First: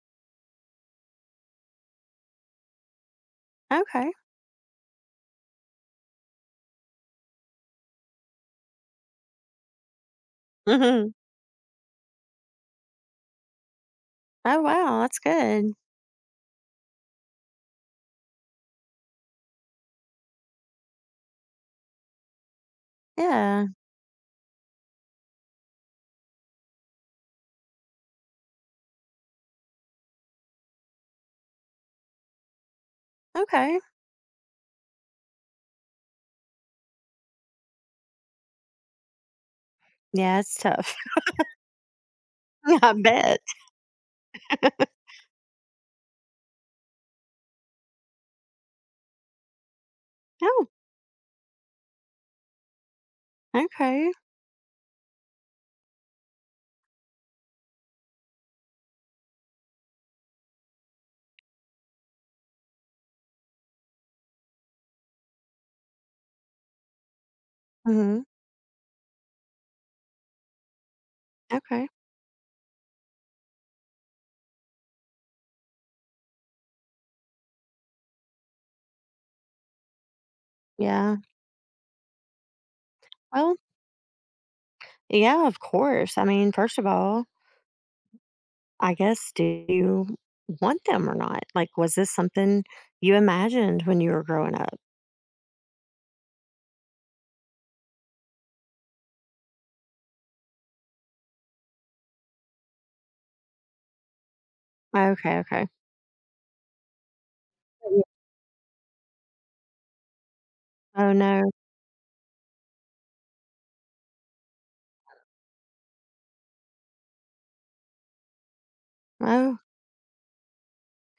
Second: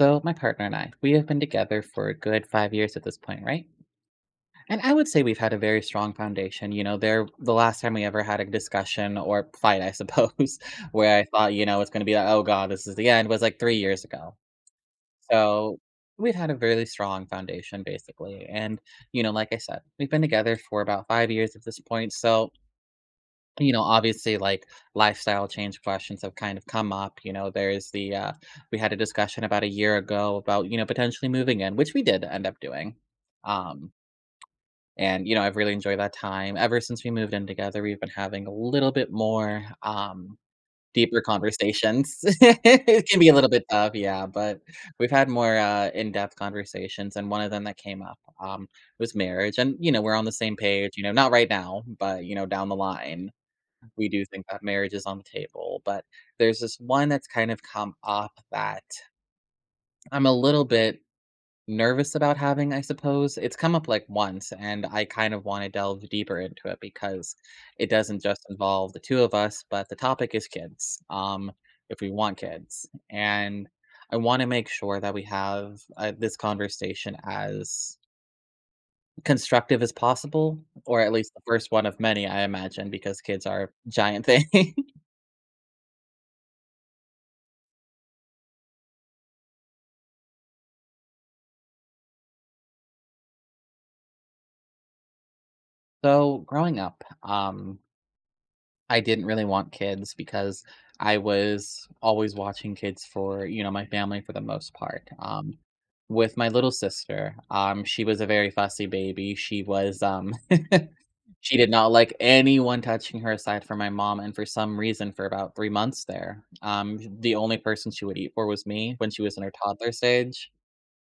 So, my partner and I, we have been together for a good 5 years at this point, right? Okay. And I would say we've had a very strong foundation. The last time we ever had a discussion or fight, I suppose, Mhm. where I thought, it's going to be like, oh God, this is the end, was like 3 years ago. Oh, wow, that's good. So, we've had a really strong foundation, basically. Like I said, we've been together for about 5 years at this point. So, Yeah. Obviously, like lifestyle change questions have kind of come up. You know, there's the We had a discussion about a year ago about potentially moving in, which we did end up doing. Okay. Um, I've really enjoyed that time. Ever since we moved in together, we've been having a little bit more Yeah, it's tough. deeper conversations. I It can be a bet. little bit tough, yeah, but we've had more in-depth conversations. And one of them that came up was marriage, and we're on the same Oh, page. Not right now, but down the line we okay. do think that marriage is on the table, but there's this one that's kind of come up that I'm a little bit nervous about having, I suppose. It's come up like once, and I kind of want to delve deeper into it because it doesn't Mhm. just involve the two of us, but the topic is kids, Okay. if we want kids. And I want to make sure that we have this conversation as constructive as possible, or at Yeah. least the first one of many, I imagine, because kids Well, are a giant thing. yeah, of course. I mean, first of all, I guess, do you want them or not? Like, was this something you imagined when you were growing up? So growing up, I didn't really want kids because I was always watching kids for, my family for the most part. Okay, okay. With my little sister, Yeah. she was a very fussy baby. Oh, no. She did not like anyone touching her aside from my mom. And for some reason, for about 3 months there, the only person she would eat for was me when she was in her Oh, toddler stage.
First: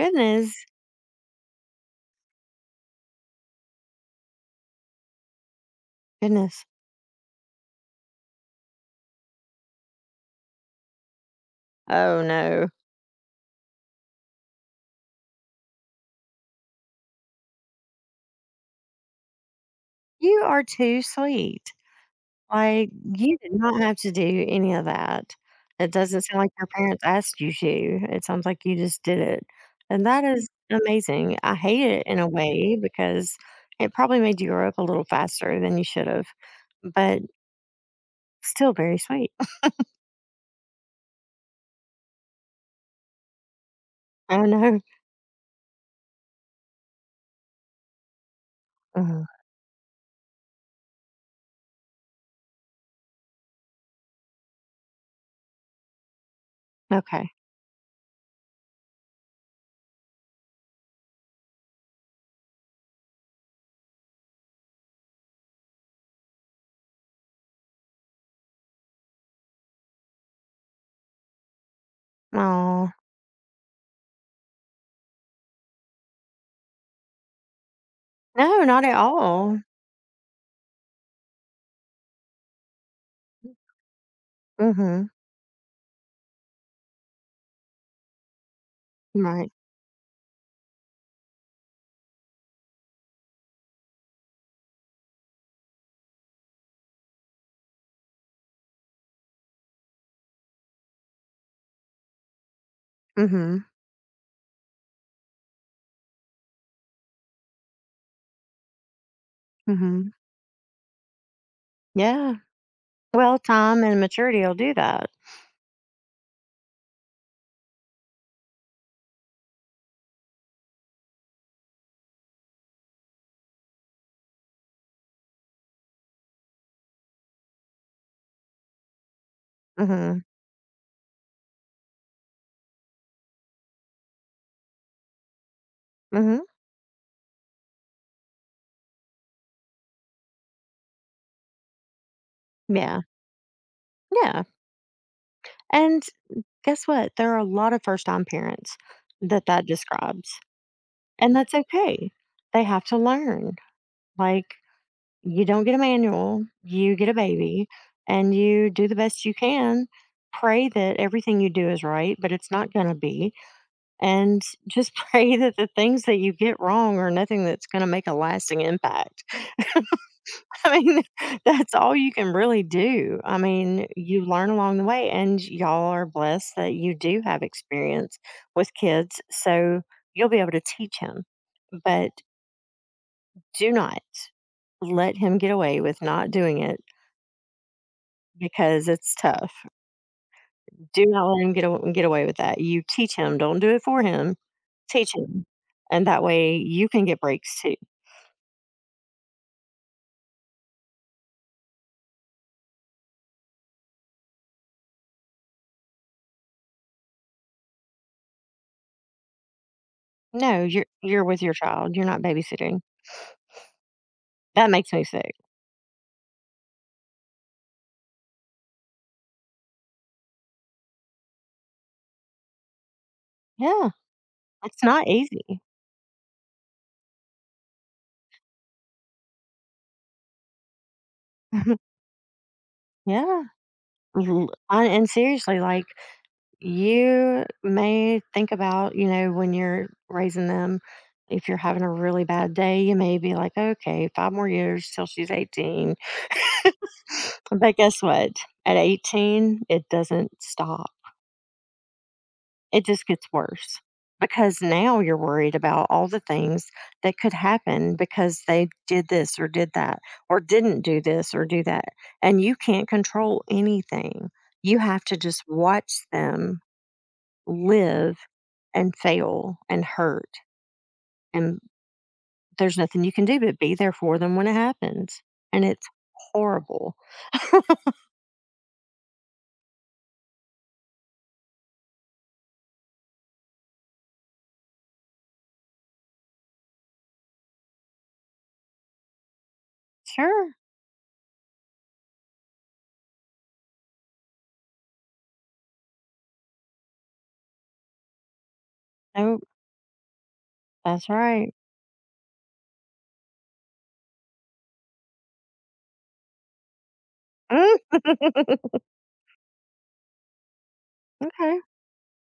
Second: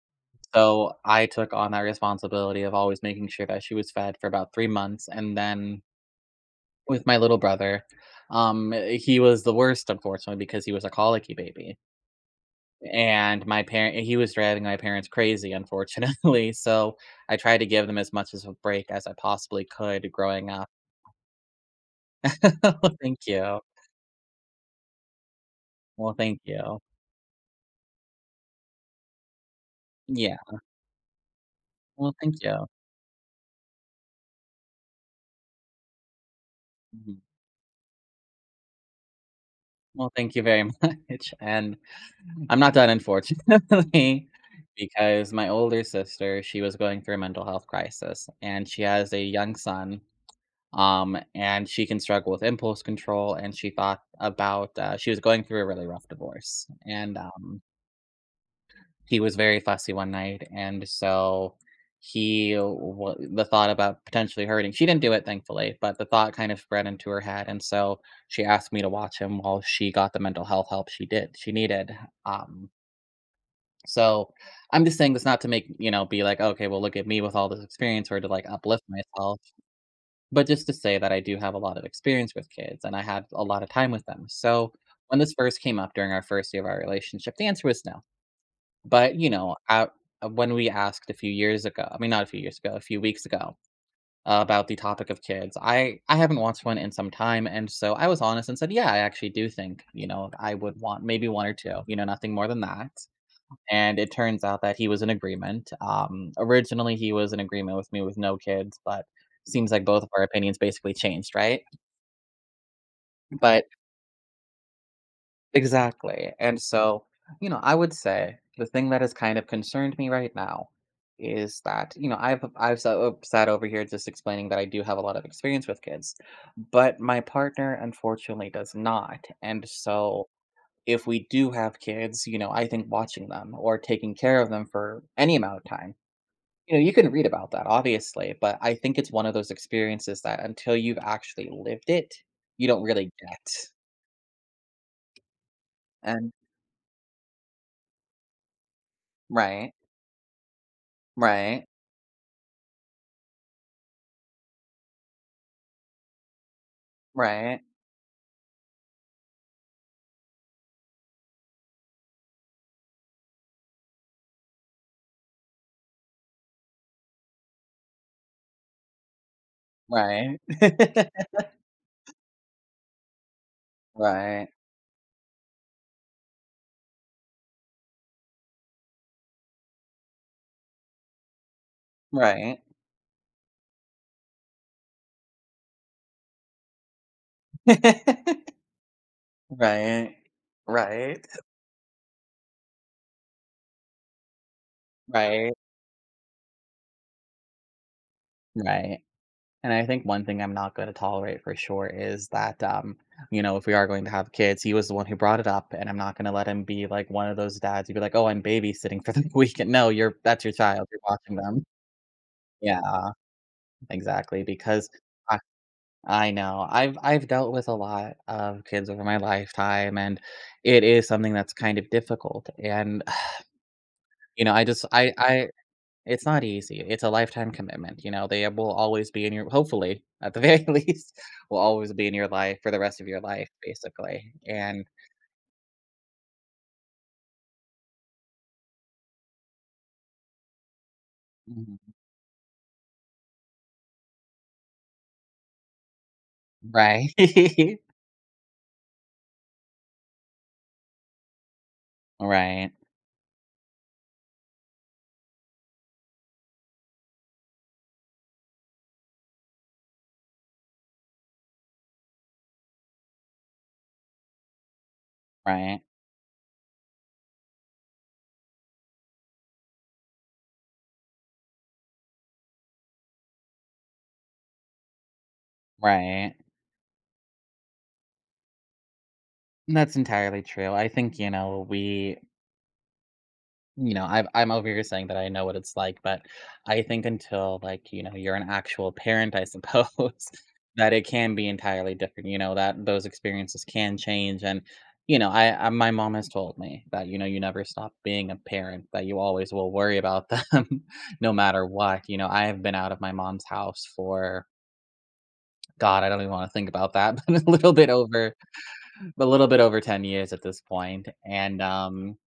goodness. So I took on that responsibility of always making sure that she was fed for about 3 months. And then Goodness. with my little brother. He was the worst, unfortunately, because he was a colicky baby, Oh, no. and my parent he was driving my parents crazy, unfortunately, so I tried to give them as much as a break as I possibly could You growing are up. too sweet. Like, Well, thank you did you. not have to do any of that. It Well, doesn't sound thank like your you. parents asked you to. It sounds like you just did it, and that Yeah. is amazing. I hate it Well, in a thank you. way because it probably made you grow up a little faster than you should have, Mhm. but still very sweet. Well, thank you very much, and I'm not done, unfortunately, I know. because my older sister, she was going through a mental health crisis, and she has a Mhm. young son and she can struggle with impulse control. And she thought about She was going through a really rough divorce, and Okay. He was very fussy one night, and so the thought about potentially hurting. She didn't do it, thankfully, but the thought kind of spread into her head, and so she asked me to watch him while she got the mental health help she needed. Um, Oh so I'm just saying this not to make be like okay, well look at me with all this experience or to like no, uplift not at myself all. but just to say that I do have a lot of experience with kids and I had a lot of time with them. So Mhm. when this first came up during our first year of our relationship, the answer was no. But, you Right. know, uh, when we asked a few years ago, I mean, not a few years ago, a few weeks ago, about the topic of kids, I haven't watched one in some time. And so I was honest and said, yeah, I actually do think, I would want maybe one or two, nothing more than that, Mhm. and it turns out that he was in agreement. Originally, he was in agreement with me with no kids, but seems like both Mhm. of our opinions basically changed, right? Yeah. Well, But time and maturity will do that. exactly. And so, I would say the thing that has kind of concerned me right now is that I've so sat over here just explaining that I do have a lot of experience with kids, but my partner unfortunately does not, and Mhm. so. If we do have kids, I think watching them or taking care of them for any amount of time. Mhm. You can read about that, obviously, but I think it's one of those experiences that until you've actually lived it, you don't Yeah. really get. Yeah. And And guess what? There are a lot of first time parents that right, describes, and that's right, okay. They have to learn. Like, you don't get a manual, you get a right, baby, and you do the best you can. Pray that everything you do is right, but it's not going to be. And just pray that the things that you get wrong are nothing that's going to make a lasting impact. right, I mean, that's all you can really do. I mean, you right, learn along the way, and y'all are blessed that you do have experience with kids, so you'll be able to teach him. But right. do not let him get away with not doing it because it's tough. Right, Do right, not let him get away with that. You teach him. Don't do it for him. Teach him, right, and that way you can get breaks too. right. And I think one thing I'm not going to tolerate for sure is that, if we are going to have kids, he was the one who brought it up, and I'm not going to let him be like one of those dads who'd be like, "Oh, I'm babysitting for the weekend." No, you're that's your No, you're child. You're you're watching with your them. child. You're not babysitting. Yeah. Exactly, That because makes me sick. I I know. I've dealt with a lot of kids over my lifetime, and it is something that's kind of difficult, and, Yeah, you know, I it's just not I easy. it's not easy. It's a lifetime commitment, they will always be in your hopefully, at the very least, will always be in your life for the rest of your Yeah. life, basically, Mhm, and I and seriously, like, you may think about, when you're raising them, if you're Mhm. having a really bad day, you may be like, "Okay, 5 more years till she's 18." Right. But guess what? At 18, it doesn't stop. Right, It just gets worse because now you're worried about all the things that could happen because they did this or did that or didn't do this or do that. And you can't control anything. You have to just right, watch them live and fail and hurt. And there's nothing you can do but be there for them when it happens. And it's right. horrible. That's entirely true. I think, you know, we you know, I've I'm over here saying that I know what it's like, but I think until, like, you're an actual parent, I suppose, Sure. that it can be entirely different, that those experiences can change, and, you know, I my mom has told me that, you never stop being a parent, that you Nope. always will worry about them That's no right. matter what, I have been out of my mom's house for God, I don't even wanna think about that, but Okay. a little bit over 10 years at this point, and,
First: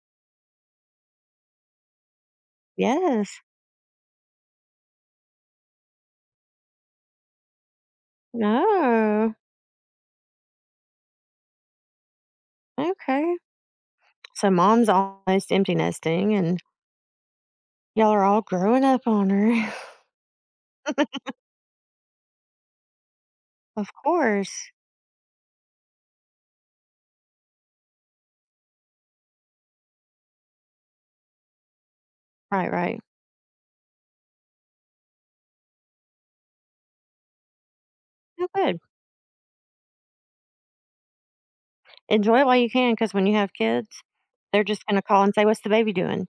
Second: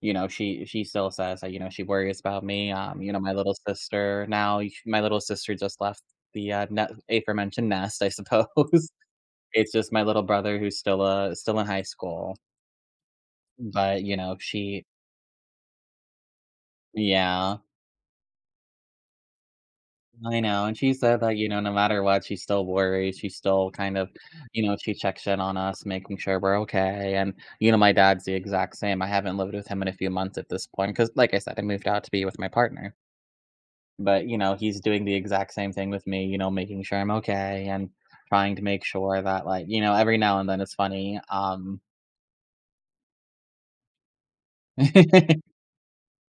she still says that, she worries about me, my Yes. little sister now y my little sister just left the, net aforementioned nest, I suppose. No. It's just my little brother who's still in high school, Okay. but, you know, So she mom's almost empty nesting and yeah, y'all are all growing up on her. I know, and she said that, no matter what, she still worries, she still of kind of course. She checks in on us, making sure we're okay, and, my dad's the exact same, I haven't lived with him in a few months at this point because, like I said, I moved out to be with my Right, partner. right. But, he's doing the exact same thing with me, making sure I'm okay and Oh, trying to good. make sure that, like, every now and then it's funny. Enjoy it while you can because when you have kids, they're just going to call and say, "What's the baby doing?"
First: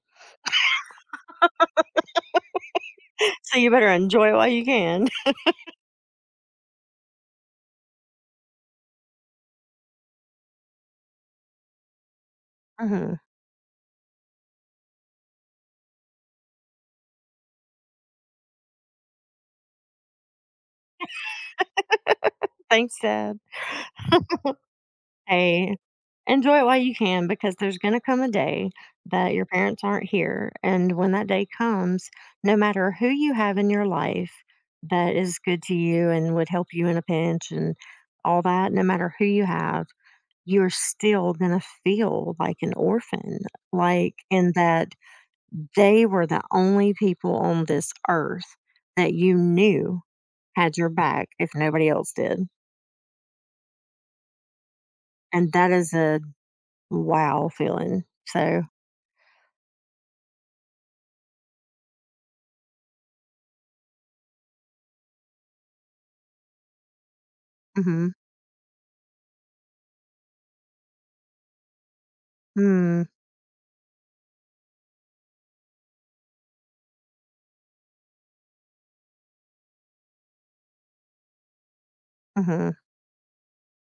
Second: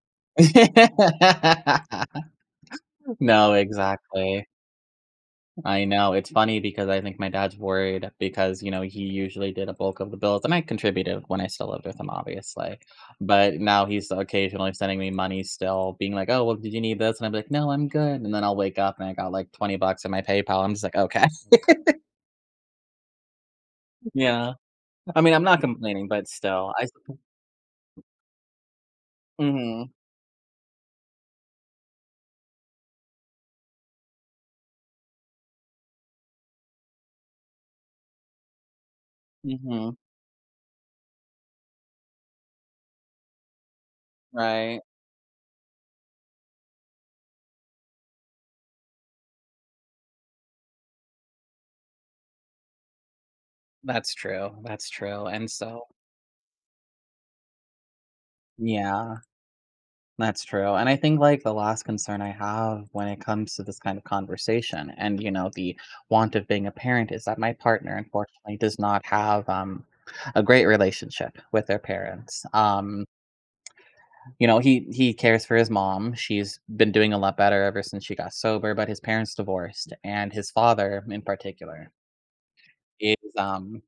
No, So you better enjoy it exactly. while you can. I know. It's funny because I think my dad's worried because, he usually did a bulk of the bills, and I contributed when I still lived with him, obviously. Hmm. But now he's occasionally sending me money still, being like, "Oh, well, did you need this?" And I'm like, "No, I'm good." And then I'll wake up and I got like 20 bucks in my PayPal. I'm just like, "Okay." Thanks, Deb. Yeah. I mean, I'm not Hey, complaining, but enjoy it still, while I you suppo can because there's going to come a day that your parents Mhm, aren't here. And when that day comes, no matter who you have in your life that is good to you and would help you in a pinch and all that, no matter who you have, mhm, you're still going to feel like an orphan, like in right. that they were the only people on this earth that you knew had your back if nobody else did. That's true, and And that so is a wow feeling. So, yeah, that's true, and I think, like, the last concern I have when it comes to this kind of conversation and, the want of being a parent is that my partner, mhm. unfortunately, does not have, a great relationship with their parents, Mm, he cares for his mom, she's been doing a lot better ever since she got sober, but his parents divorced, and his father, in particular, mhm. is,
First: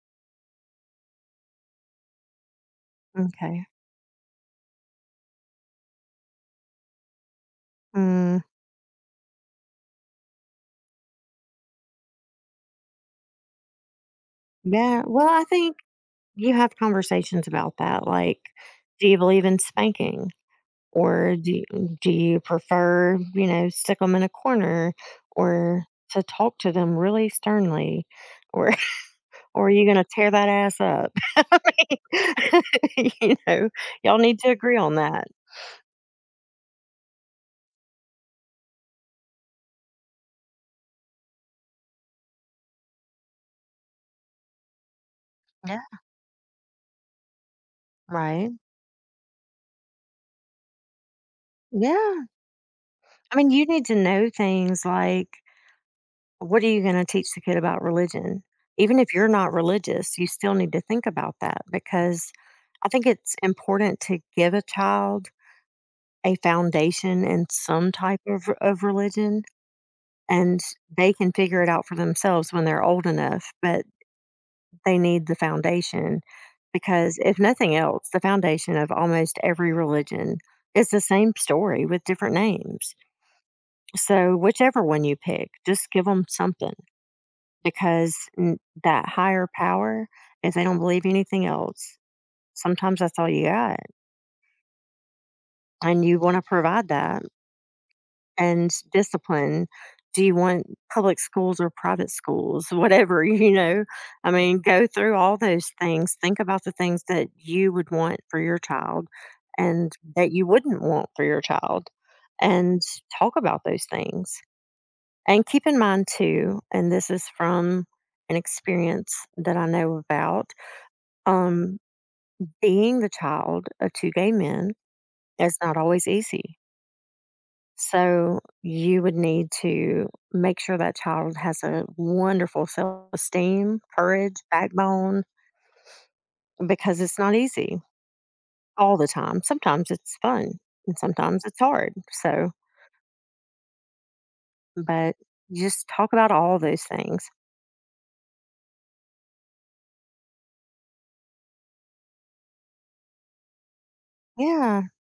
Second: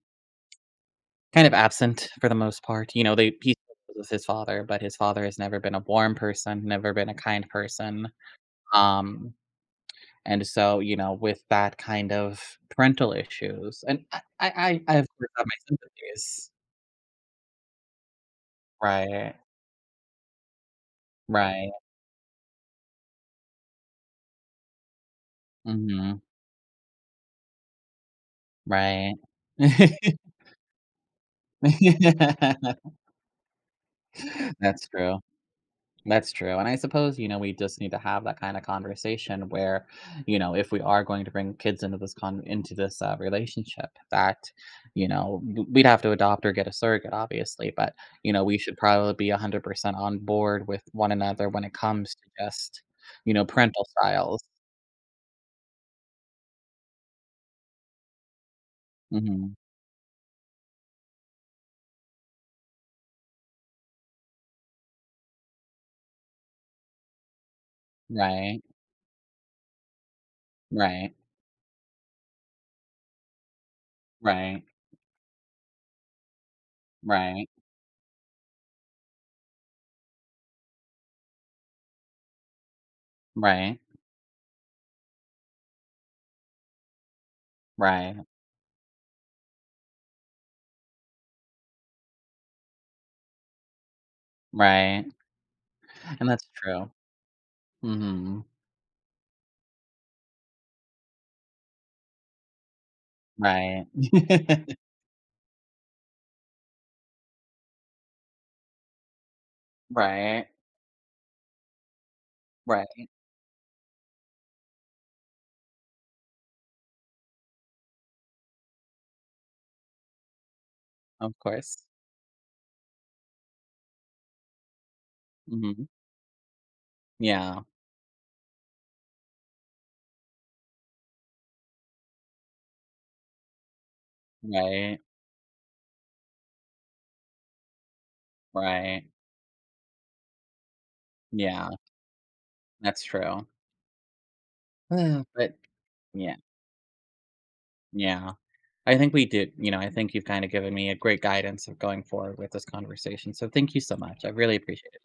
kind of absent for the most part, they he Okay. still with his father, but his father has never been a warm person, never been a kind person, Mm, um, and so, with that kind of parental issues and yeah. of Well, course, I have my think sympathies. you have conversations about that. Like, do you Right, believe in spanking? Or do right, you, do you prefer, stick them in a corner, or mhm, to talk to them really sternly, or right. or are you going to tear that ass up? I mean, y'all need to agree That's on true. that. That's true, and I suppose, we just need to have that kinda conversation where, if we are going to bring kids into this con into this, relationship that, you know, w Yeah. we'd have to adopt or get a surrogate, obviously, but, Right. we should probably be 100% on board with one another when it comes to Yeah, just, I mean, you need parental to know styles. things like, what are you going to teach the kid about religion? Even if you're not Mhm. religious, you still need to think about that, because I think it's important to give a child a foundation in some type of Right. of religion, and they Right. can figure it out for themselves when they're old enough, but Right. they need the foundation, because if Right. nothing else, the foundation of almost every religion is the same story with different names. Right. So, whichever one you pick, just give them something, Right. because that higher power, if they don't believe anything else, sometimes that's all you got. Right. And you And want to that's provide true. that, Mhm. and discipline. Do you want public schools or private schools? Whatever, you know. Right. I mean, go through all those things. Think about the things that you would want for your child and that you Right. wouldn't want for your child, and Right. talk about those things. And keep in mind too, and this is from an experience that I know about, Of um, course. being the child of two gay men is not Mhm. always easy. Yeah. So you would need to make sure that child has a wonderful self esteem, courage, Right. backbone, because it's not easy all Right. the time. Sometimes it's fun and sometimes it's Yeah. hard. So, That's true. but But just talk about yeah. all those things. Yeah. I think we did, I think you've kind of given me a great guidance of going forward with this conversation. So thank you so much. I really Yeah. appreciate